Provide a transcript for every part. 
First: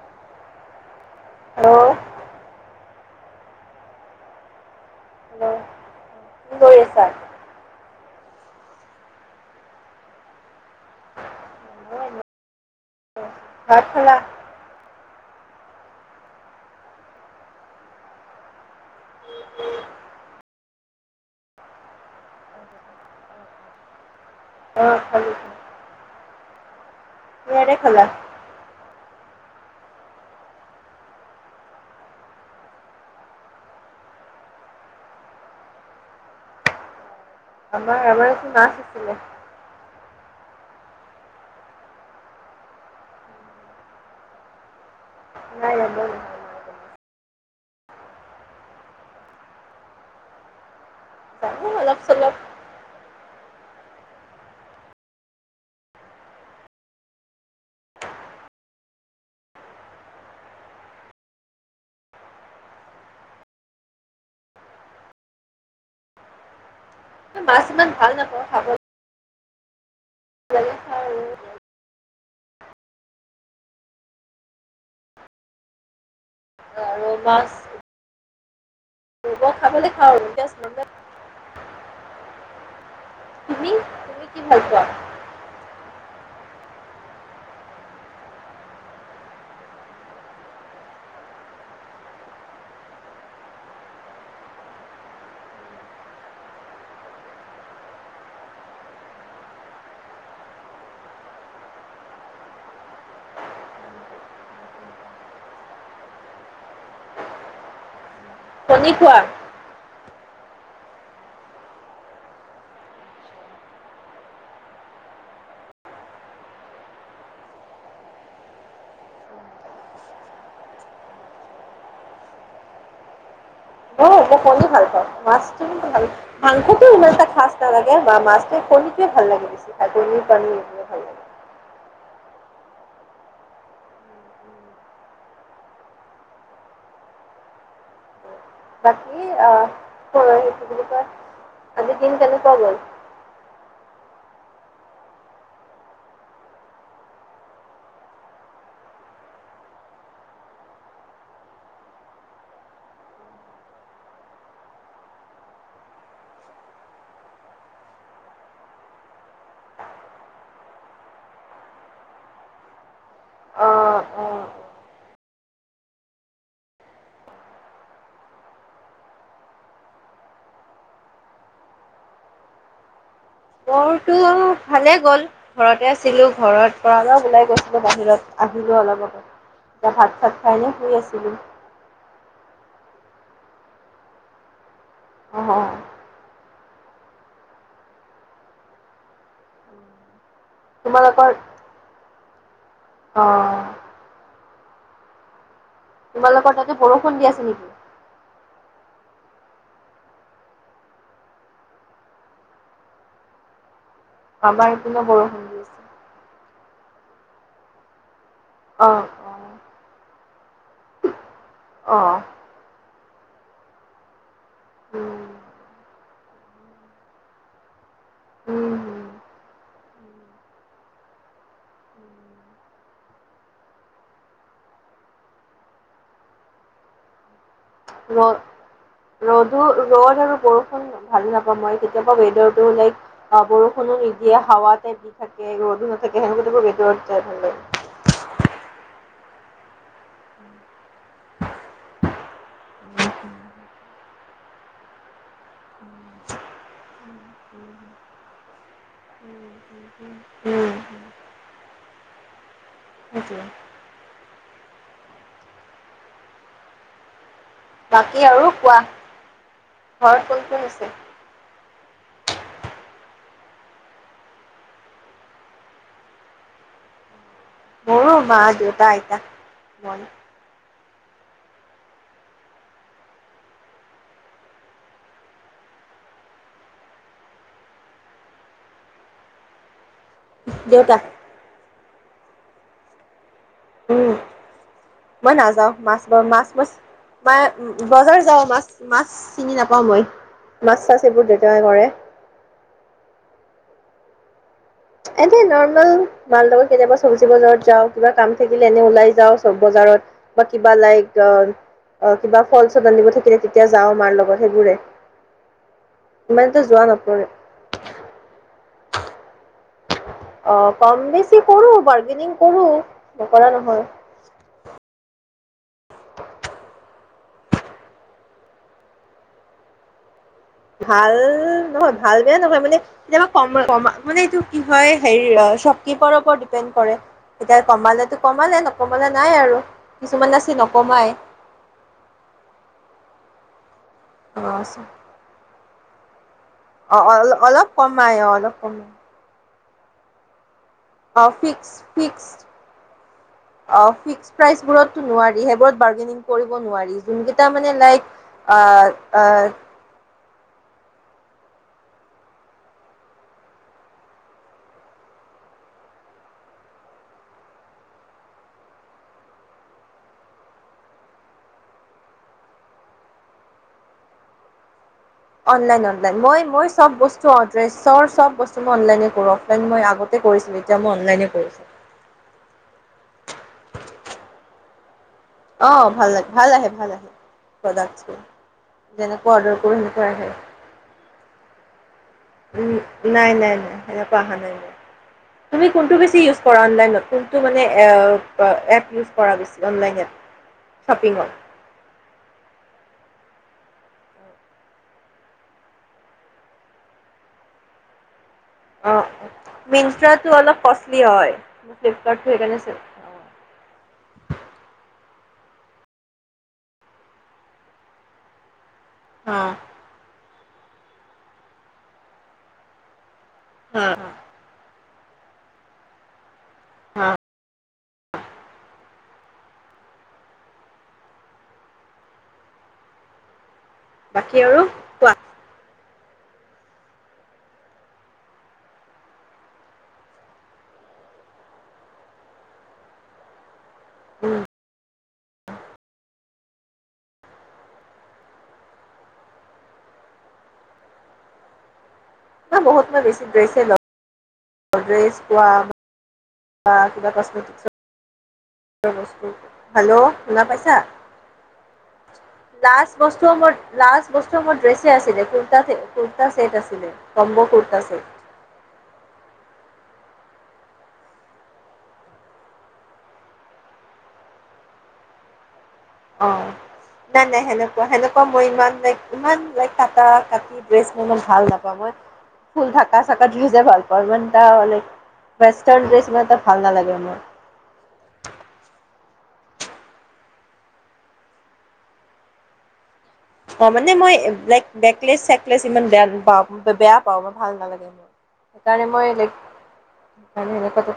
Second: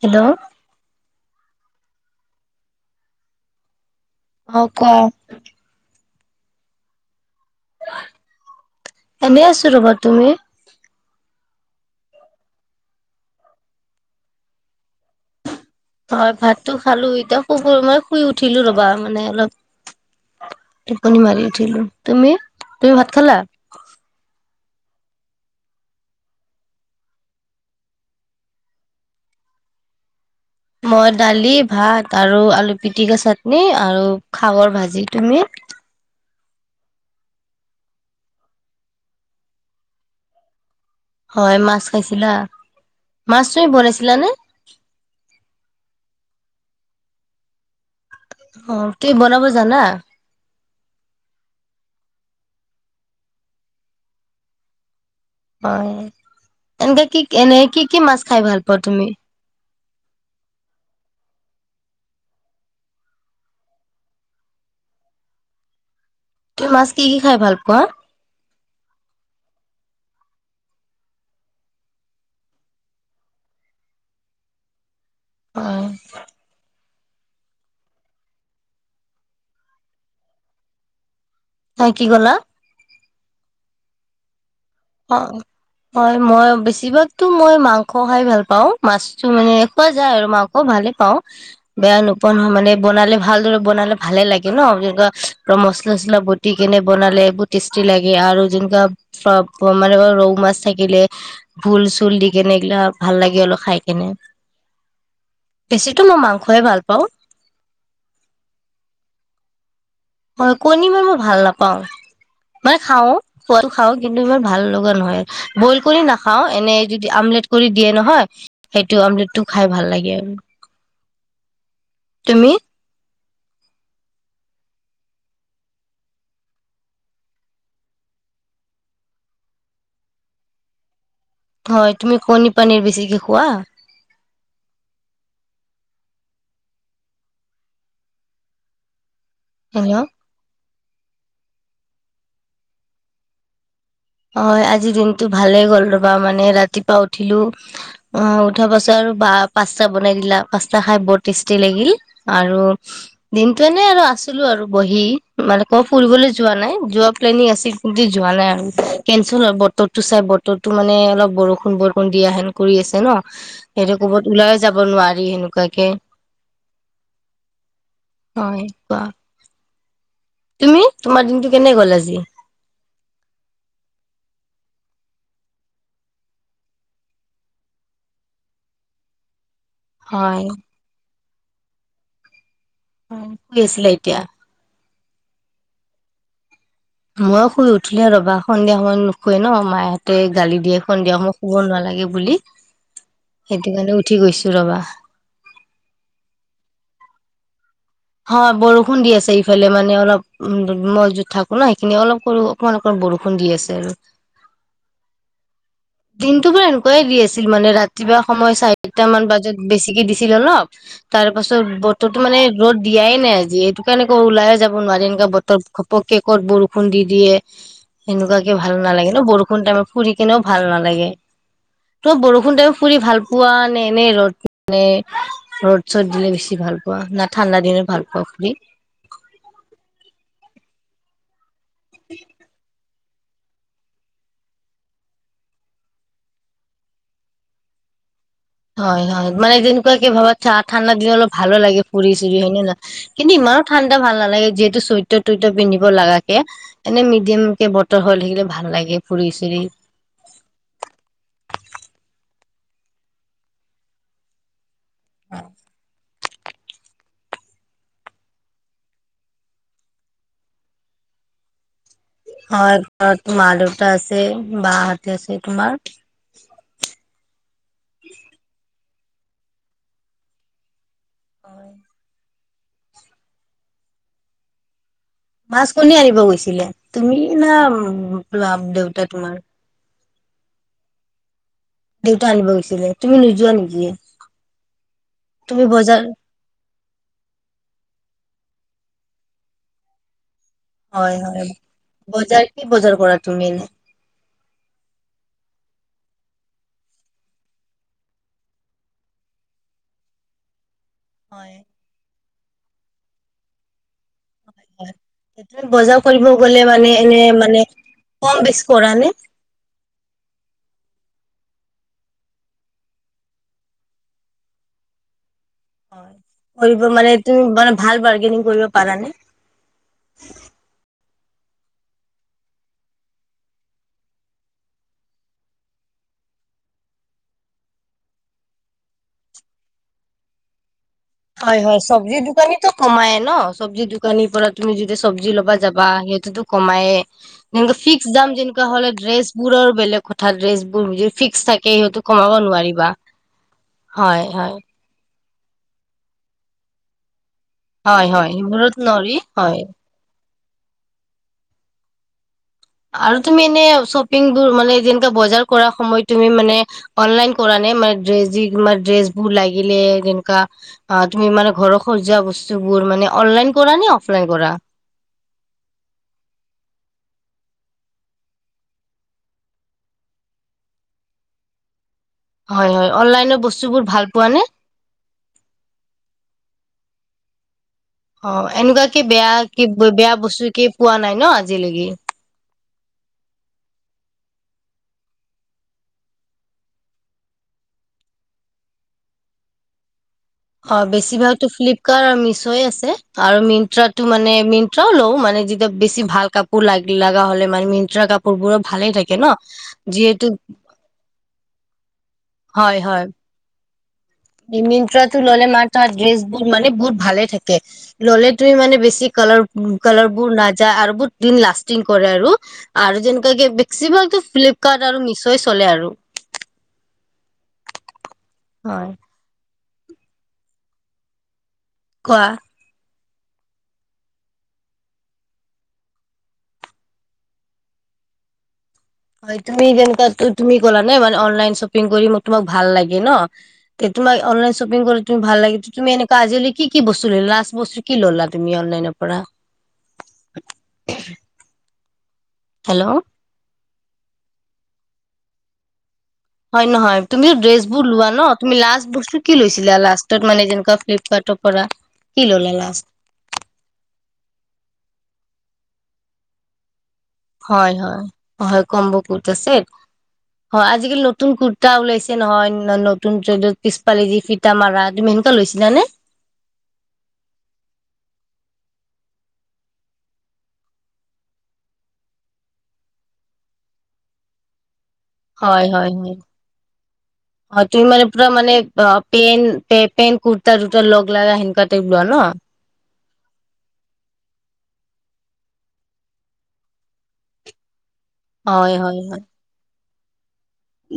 Hello আহ অ' ক হেল্ল' কি কৰি আছা? এনেই আছো ৰ'বা। তুমি? মই এনেই ভাত খালা? হয় ভাতটো খালোঁ‌। এতিয়া শুবই মই শুই উঠিলো ৰ'বা মানে অলপ টোপনি মাৰি উঠিলো। তুমি তুমি ভাত খালা? অ' খালো। কিহেৰে খালা? মই দালি ভাত আৰু আলু পিটিকা, চাটনি আৰু খাগৰ ভাজি। তুমি? আমাৰ, আমাৰ আজি মাছ আছিলে। হয় মাছ খাইছিলা, মাছ তুমি বনাইছিলানে? নাই ৰন্ধা নহয় মায়ে বনাইছে অ'। তুমি বনাব জানা? [inaudible] হয়। এনেকে কি এনে কি কি মাছ খাই ভাল পোৱা তুমি? পুঠি মাছ। কি কি খাই ভাল মাছ পোৱা ইমান ভাল নাপাওঁ খাব। লাগে খাওঁ আৰু অ'। কাৱৈ মাছ মই খাব লাগে খাওঁ‌ তেজ নাপাওঁ। সে কি ক'লা? তুমি তুমি কি ভাল পোৱা? অ' হয় মই বেছিভাগতো মই মাংস খাই ভাল পাওঁ। মাছটো মানে খোৱা যায় আৰু মাংস ভালে পাওঁ, বেয়া নোপোৱা নহয়। মানে বনালে ভালদৰে বনালে ভালে লাগে ন। যেনেকা মচলা চচলা বতি কেনে বনালে বহুত টেষ্টি লাগে আৰু যেনেকুৱা মানে ৰৌ মাছ থাকিলে। ভোল চুল দি কেনে এইগিলা ভাল লাগে আৰু খাই কেনে। বেছিতো মই মাংসই ভাল পাওঁ। কণী খোৱা? হয় কণী মই মই ভাল নাপাও। মানে খাওঁ‌ খোৱাতটো খাওঁ‌। ইমান ভাল লগা নহয়। বইল কৰি নাখাওঁ‌ এনেই যদি আমলেট কৰি দিয়ে নহয়, সেইটো আমলেটটো খাই ভাল লাগে। আৰু তুমি? অ' মই কণী ভাল পাওঁ। মাছটো কিন্তু ভাল। মাংসটো ইমান এটা ভাল নালাগে বা মাছটো কণীটোৱে ভাল লাগে। তুমি কণীৰ পানীৰ বেছিকে খোৱা? লাগে হেল্ল' হয়। [inaudible] কি বুলি কয় আজিৰ দিন কেনেকুৱা গ'ল? হয় আজি দিনতটো ভালেই গ'ল ৰবা, মানে ৰাতিপুৱা উঠিলো। অ' উঠাৰ পাছত আৰু বা পাস্তা বনাই দিলা। পাস্তা খাই বৰ টেষ্টি লাগিল। আৰু দিনটো এনে আৰু আছিলো আৰু বহি মানে ক ফুৰিবলৈ যোৱা নাই। যোৱা প্লেনিং আছিল কিন্তু যোৱা নাই আৰু। কেচেল হয় বতৰটো চাই বতৰটো মানে অলপ বৰষুণ বৰষুণ দিয়া হেন কৰি আছে ন? সিহটো অঁ কবাত অঁ ওলাই যাব নোৱাৰি। সেনেকুৱাকে হয় কা তুমি তোমাৰ দিনটো কেনে গ'ল আজি? মোৰতো ভালে গ'ল ঘৰতে আছিলো। ঘৰত পৰা ওলাই গৈছিলো বাহিৰত। আহিলো অলপ অলপ। এতিয়া ভাত হয় চাত খাই এনেই শুই আছিলো। কি আছিলে এতিয়া? অ'। ময়ো শুই উঠিলে ৰ'বা। সন্ধিয়া সময়ত নুশুৱে ন মাহেঁতে। গালি দিয়ে সন্ধিয়া তোমালোকৰ সময়ত শুব নালাগে বুলি। অ সেইটো কাৰণে উঠি গৈছোঁ। ৰ'বা। তোমালোকৰ তাতে বৰষুণ দি আছে নেকি? হয় বৰষুণ দি আছে ইফালে মানে অলপ উ মই য'ত থাকো ন সেইখিনি অলপ সৰু অকমান অকমান বৰষুণ দি আছে আৰু। আমাৰ ইপিনেও বৰষুণ দি আছে। দিনটোৰ পৰা এনেকুৱাই দি আছিল মানে ৰাতিপুৱা সময় অঁ চাৰিটা মান অঁ বজাত বেছিকে দি ছিল অলপ তাৰ পাছত অঁ বতৰটো মানে দিয়াই নাই আজি এইটো কাৰণে ক ওলাই আ যাব নোৱাৰিম ক উম এনেকুৱা বতৰ ঘপক কে ক'ত বৰষুণ দি দিয়ে সেনেকোৱাকে ভাল উম উম নালাগে ন বৰষুণ টাইমত ফুৰি কেনেও ভাল নালাগে তই বৰষুণ টাইমত ফুৰি ভাল পোৱা নে এনেই ৰ'দ মানে ৰ'দ চদ দিলে বেছি ভাল পোৱা না ঠাণ্ডা দিনত ভাল পোৱা ৰ ফুৰি? ৰ'দো ৰ'দ আৰু বৰষুণ ভাল না মই কেতিয়াবা ৱেডাৰ টো লাইক আহ বৰষুণো নিদিয়ে হাৱা টাইপ দি থাকে ৰ'দো নাথাকে সেনেকোৱা টাইমত ভিতৰত যাই ভাল লাগে। হয় হয় মানে যেনেকুৱাকে ভাবা ঠা ঠাণ্ডা দিন অলপ ভালো লাগে ফুৰি চুৰি হয় নে নহয় কিন্তু ইমান ঠাণ্ডা ভাল নালাগে যিহেতু চইটা তইটা পিন্ধিব লগাকে এনে মিডিয়ামকে বতৰ হৈ থাকিলে ভাল লাগে ফুৰি চুৰি। উম সেইটোৱে আহ। বাকী আৰু কোৱা ঘৰত কোন কোন আছে? হয় ঘৰত মা দেউতা আছে বাহঁতে আছে। তোমাৰ? মোৰো মা দেউতা। মই অ মাছ কণী আনিব গৈছিলে তুমি না ল দেউতা তোমাৰ দেউতা দেউতা আনিব গৈছিলে তুমি নি উম মই তুমি নাযাও বজাৰ মাছ ব মাছ মাছ ম বজাৰ যাওঁ মাছ মাছ চিনি নাপাওঁ মই। মাছ চাছ হয় এইবোৰ হয় দেউতাই কৰে। বজাৰ কি বজাৰ কৰা তুমি এনে এনে নৰ্মেল মাৰ লগৰ কেতিয়াবা চব্জি বজাৰত যাওঁ কিবা কাম থাকিলে এনে ওলাই যাওঁ বজাৰত বা বা লাইক অ হয় অহ কিবা ফল চল আনিব থাকিলে তেতিয়া যাওঁ মাৰ লগত সেইবোৰে হয়, সেইটো বজাৰ কৰিব ইমানতো গ'লে যোৱা মানে এনে নপৰে মানে কম বেছি কৰা নে? অহ কম বেছি কৰোঁ, বাৰ্গেনিং কৰোঁ নকৰা নহয়। হয় কৰিব মানে তুমি মানে ভাল বাৰ্গেনিং কৰিব পাৰা নে? ভাল নহয় ভাল বেয়া নহয় মানে কেতিয়াবা ক কমা মানে এইটো কি হয় হেৰি চপ কিপাৰৰ ওপৰত ডিপেণ্ড কৰে। এতিয়া কমালে টো কমালে নকমালে নাই আৰু কিছুমান যে আছে নকমাই। হয় হয় চবজি দোকানীটো কমাই ন, চবজি দো দোকানিৰ পৰা তুমি যেতিয়া ছবজি লব যা বা সেইটোতো, কমাইয়ে অ অ অলপ কিন্তু ফিক্স কমাই অ দাম অলপ যেনেকোৱা কমাই হ'লে ড্ৰেছ, বোৰৰ বেলেগ কথা ড্ৰেছ, যিবোৰ অ ফিক্স থাকে, সিহতো কমাব ফিক্স নোৱাৰিবা অ হয় ফিক্স হয়। প্ৰাইচবোৰতো নোৱাৰি সেইবোৰত বাৰ্গেনিং কৰিব নোৱাৰি যেনেকে, এটা মানে হয় লাইক, হয় অ সেইবোৰত নোৱাৰি অ হয় আৰু তুমি এনে চপিংবোৰ মানে যেনকা বজাৰ কৰা সময়ত তুমি মানে অনলাইন কৰা নে, মেকড্ৰেজি, তোমাৰ দ্ৰেছবোৰ লাগিলে, যেনেকোৱা তুমি মানে ঘৰত সজোৱা বস্তুবোৰ মানে অনলাইন কৰা নে অফলাইন কৰা? Online online. মই মই চব বস্তু ড্ৰেচৰ বস্তু মই অনলাইননে কৰো অফলাইন মই আগতে কৰিছিলো এতিয়া মই অনলাইনে কৰো হয় হয়। অনলাইনৰ বস্তুবোৰ ভাল পোৱা নে? অ ভাল লাগে, ভাল আহে ভাল আহে। প্ৰডাক্টছবোৰ অ এনেকোৱা কি, যেনেকুৱা বেয়া অৰ্ডাৰ কি কৰোঁ সেনেকুৱা বেয়া আহে বস্তু কি পোৱা নাই ন? আজিলৈকে উম নাই নাই নাই সেনেকোৱা অহা নাই মোৰ। তুমি কোনটো বেছি ইউজ কৰা অনলাইনত, কোনটো মানে এ এপ ইউজ কৰা বেছি অনলাইন? অ শ্বপিঙত বেছিভাগতো ফ্লিপকাৰ্ট আৰু মিছয় আছে। আৰু মিন্ট্ৰা টো মানে মিন্ট্ৰাও লও, মানে যেতিয়া বেছি ভাল কাপোৰ লাগে লগা হলে, মানে মিট্ৰা কাপো অঁ অ মিনট্ৰাটো অলপ কষ্টলি হয় ফ্লিপকাৰ্টটো সেইকাৰণে হয় আছে, হয় মিন্ত্ৰাটো ললে মাৰ তাৰ ড্ৰেছ বোৰ মানে বহুত ভালে থাকে ললে তুমি মানে বে ছি হা কালাৰ কালাৰ বোৰ না যাই আৰু বহুত দিন লাষ্টিং কৰে আৰু, আৰু যেন হা বেক্সিমলটো ফ্লিপকাৰ্ট, আৰু মিচয় চলে আৰু। অ। হয়। কোৱা বাকী আৰু কোৱা। হয় তুমি যেনেকোৱা তুমি ক'লা নে মানে অনলাইন শ্বপিং কৰি তোমাক ভাল লাগে ন। তোমাক অনলাইন শ্বপিং কৰি তুমি ভাল লাগে, তুমি এনেকোৱা আজিকালি কি কি বস্তু ললা? লাষ্ট বস্তু কি ললা তুমি অনলাইনৰ পৰা? এ বহুত হেল্ল'। মানে মই বেছি ড্ৰেছে লও। ড্ৰেছ কোৱা। হয় বা নহয়, কিবা তুমি ড্ৰেছ কচমেটিকছৰ বোৰ লোৱা ন? তুমি লাষ্ট বস্তু কি লৈছিলা হেল্ল' লাষ্টত মানে শুনা যেনেকুৱা পাইছা? ফ্লিপকাৰ্টৰ পৰা কি ল'লা লাষ্ট বস্তু মোৰ লাষ্ট বস্তু মোৰ ড্ৰেছে আছে দেখোন। কুৰ্টা ছেট আছিলে। কম্ব হয় কুৰ্তা হয় ছেট হয় কম্ব কুৰ্টা ছেত অ আজিকালি নতুন কুৰ্তা ওলাইছে নহয় নতুনত পিছপালি যি ফিতা মাৰা তুমি সেনেকোৱা লৈছিলানে। অ নাই নাই সেনেকোৱা সেনেকোৱা মোৰ ইমান নাই ইমান লাইক কাটা কাটি ডেছ মই ইমান ভাল নাপাওঁ মই ফুল ঢকা চাতইজে ভাল পাওঁ ইমান টা হলে হয় হয় হয় মোৰ হয় তুমি মানে পুৰা মানে অ। পেন পেন কুৰ্তা তুৰ্তা লগ লগা সেনেুৱা টাইপ লোৱা ন? অ মানে মই লাইক নেকলেচ চেকলেচ ইমান বেয়াপাওঁ বেয়া পাওঁ ম ভাল নালাগে মোৰ। হয় সেইকাৰণে হয় মই হয় ল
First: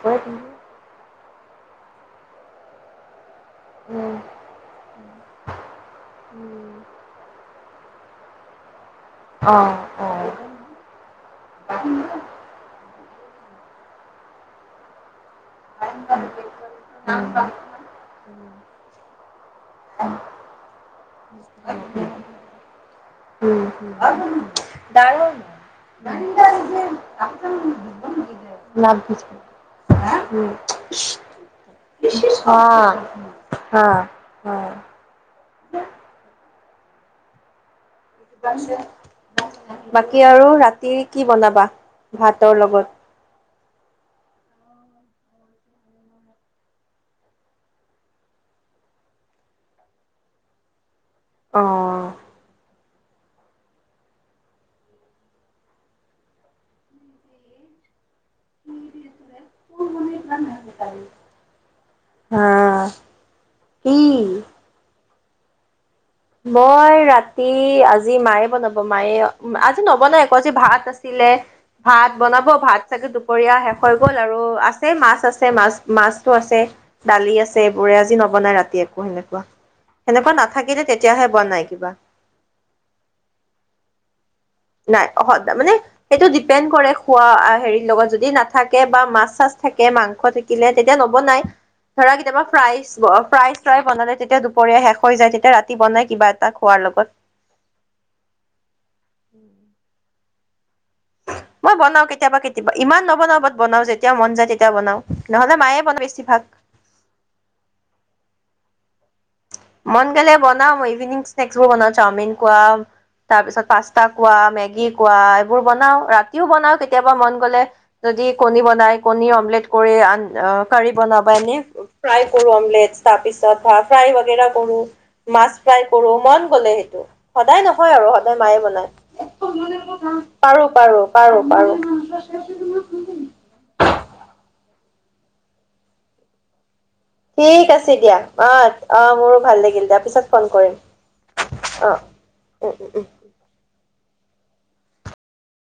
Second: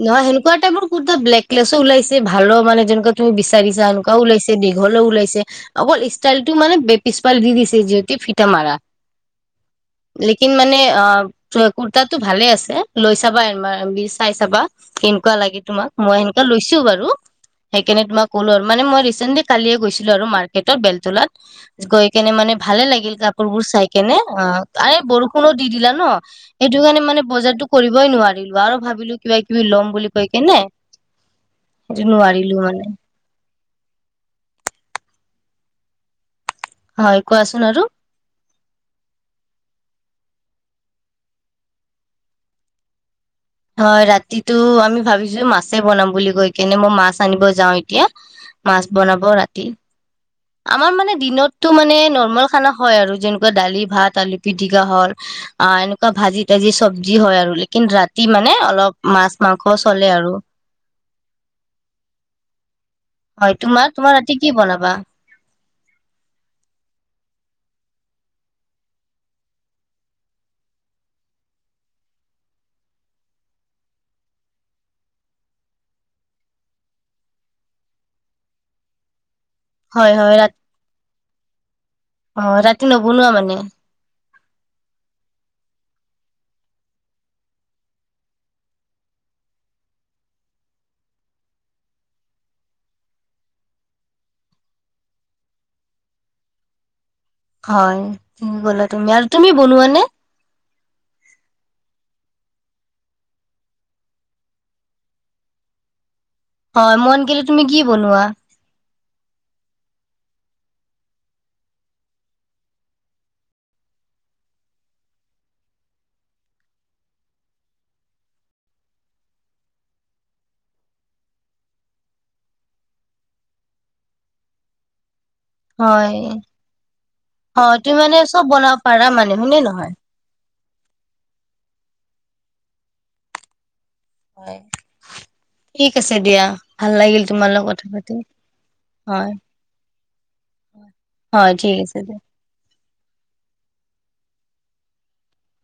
নহয় সেনেকুৱা টাইপৰ কুতা ব্লেকলেছো ওলাইছে। ভালো মানে যেনেক বিচাৰিছা উম এনেকুৱও ওলাইছে দীঘলে ওলাইছে অকল ষ্টাইল টো মানেে পিছপাল দি দিছে। যিহতি ফিটা মাৰা। অ' অ' লেকিন মানে অ কুৰ্তাটো ভালে আছে। লৈ চাবা এবাৰ [inaudible] চাই। [unintelligible] কেনেকুৱ লাগে তোমক? মই সেনেকা লৈছো বাৰু। সেইকাৰনে তোমাক ক'লো আৰু মানে মই ৰিচেন্টলি কালিয়ে গৈছিলো আৰু মাৰ্কেটত, বেলতলাত গৈ কেনে মানে ভালে লাগিল। গিল কাপ। ক উম বোৰ চাই কেনে অ বৰষুণো দি দিলে ন। সেইটো কাৰণে মানে বজাৰতো কৰিবই নোৱাৰোঁ। আৰু ভাবিলো। কিবা কিবি ল'ম বুলি কৈ কেনে সেইটো নোৱাৰিলো মানে। হা উ। [inaudible] হয় কোৱা চোন আৰু। বাকী আৰু ৰাতি কি বনাবা ভাতৰ লগত? হয় ৰাতিটো আমি ভাবিছো মাছে বনাম বুলি কৈ কেনে, মই মাছ আনিব যাওঁ এতিয়া। মাছ বনাব ৰাতি। আমাৰ মানে দিনতটো মানে নৰ্মেল খানা হয় আৰু। যেনেকুৱা দালি ভাত আলু পিটিকা হল, অ এনেকুৱা ভাজি তাজি চব্জি হয় আৰু। লকিন ৰাতি মানে অলপ মাছ মাংস চলে আৰু। অ' হা হয় তোমাৰ কি? তোমাৰ ৰাতি কি বনাবা? মই ৰাতি আজি মায়ে বনাব মায়ে আজি নবনাই একো আজি ভাত আছিলে। ভাত বনাব ভাত চাগে দুপৰীয়া শেষ হৈ গল আৰু আছে মাছ আছে মাছ মাছতো আছে। দালি আছে এইবোৰে আজি নবনাই ৰাতি একো সেনেকুৱা। সেনেকুৱা নাথাকিলে তেয়া। আহ ৰাতি নবনুৱা মানে? নাই মানে সেইটো ডিপেণ্ড কৰে খোৱা হেৰিৰ লগত, যদি নাথাকে বা মাছ চাছ থাকে মাংস থাকিলে তেতিয়া নবনাই। ধৰা কেতিয়াবা ফ্ৰাই ফ্ৰাই্ৰাই বনালে তেতিয়া দুপৰীয়া শেষ হৈ যায়। তেতিয়া ৰাতি বনাই কিবা এটা খোৱাৰ লগত। হয় [unintelligible] তুমি আৰু তুমি বনোৱা নে? মই বনাও কেতিয়াবা কেতিয়াবা। ইমান নবনাও বাত বনাও যেতিয়াও মন যায় তেতিয়া বনাও। নহ'লে মায়ে বনায় বেছি ভাগ। হয় মন গেল তুমি কি বনোৱা? মন গেলে বনাও মই ইভিনিং স্নকছ বোৰ বনাও, চাওমিন কোৱা, তাৰ পিছত পাস্তা কোৱা, মেগী কোৱা, এইবোৰ বনাও ৰাতিও বনাও কেতিয়াবা মন গলে, যদি কণী বনাই কণী অমলেট কৰি আন আ কাৰি বনাব এনেই প্ৰাই কৰো অমলেট, তাৰপিছত পিছত ভাত প্ৰায় বগেৰা কৰো। মাছ ফ্ৰাই কৰো হয় মন গ'লে, সেইটো সদায় অ', নহয় তুমি আৰু মানে সদায় চব মায়ে বনাব বনাই পাৰা মানে হয়নে নহয়? পাৰো পাৰো পাৰো পাৰো। হয় ঠিক আছে দিয়া ভাল লাগিল তোমাৰ লগত ঠিক কথা আছে পাতি, দিয়া অ অ হয়, মোৰো ভাল লাগিল দিয়া পিছত ফোন কৰিম হয় ঠিক অ আছে দিয়া। উম উ উ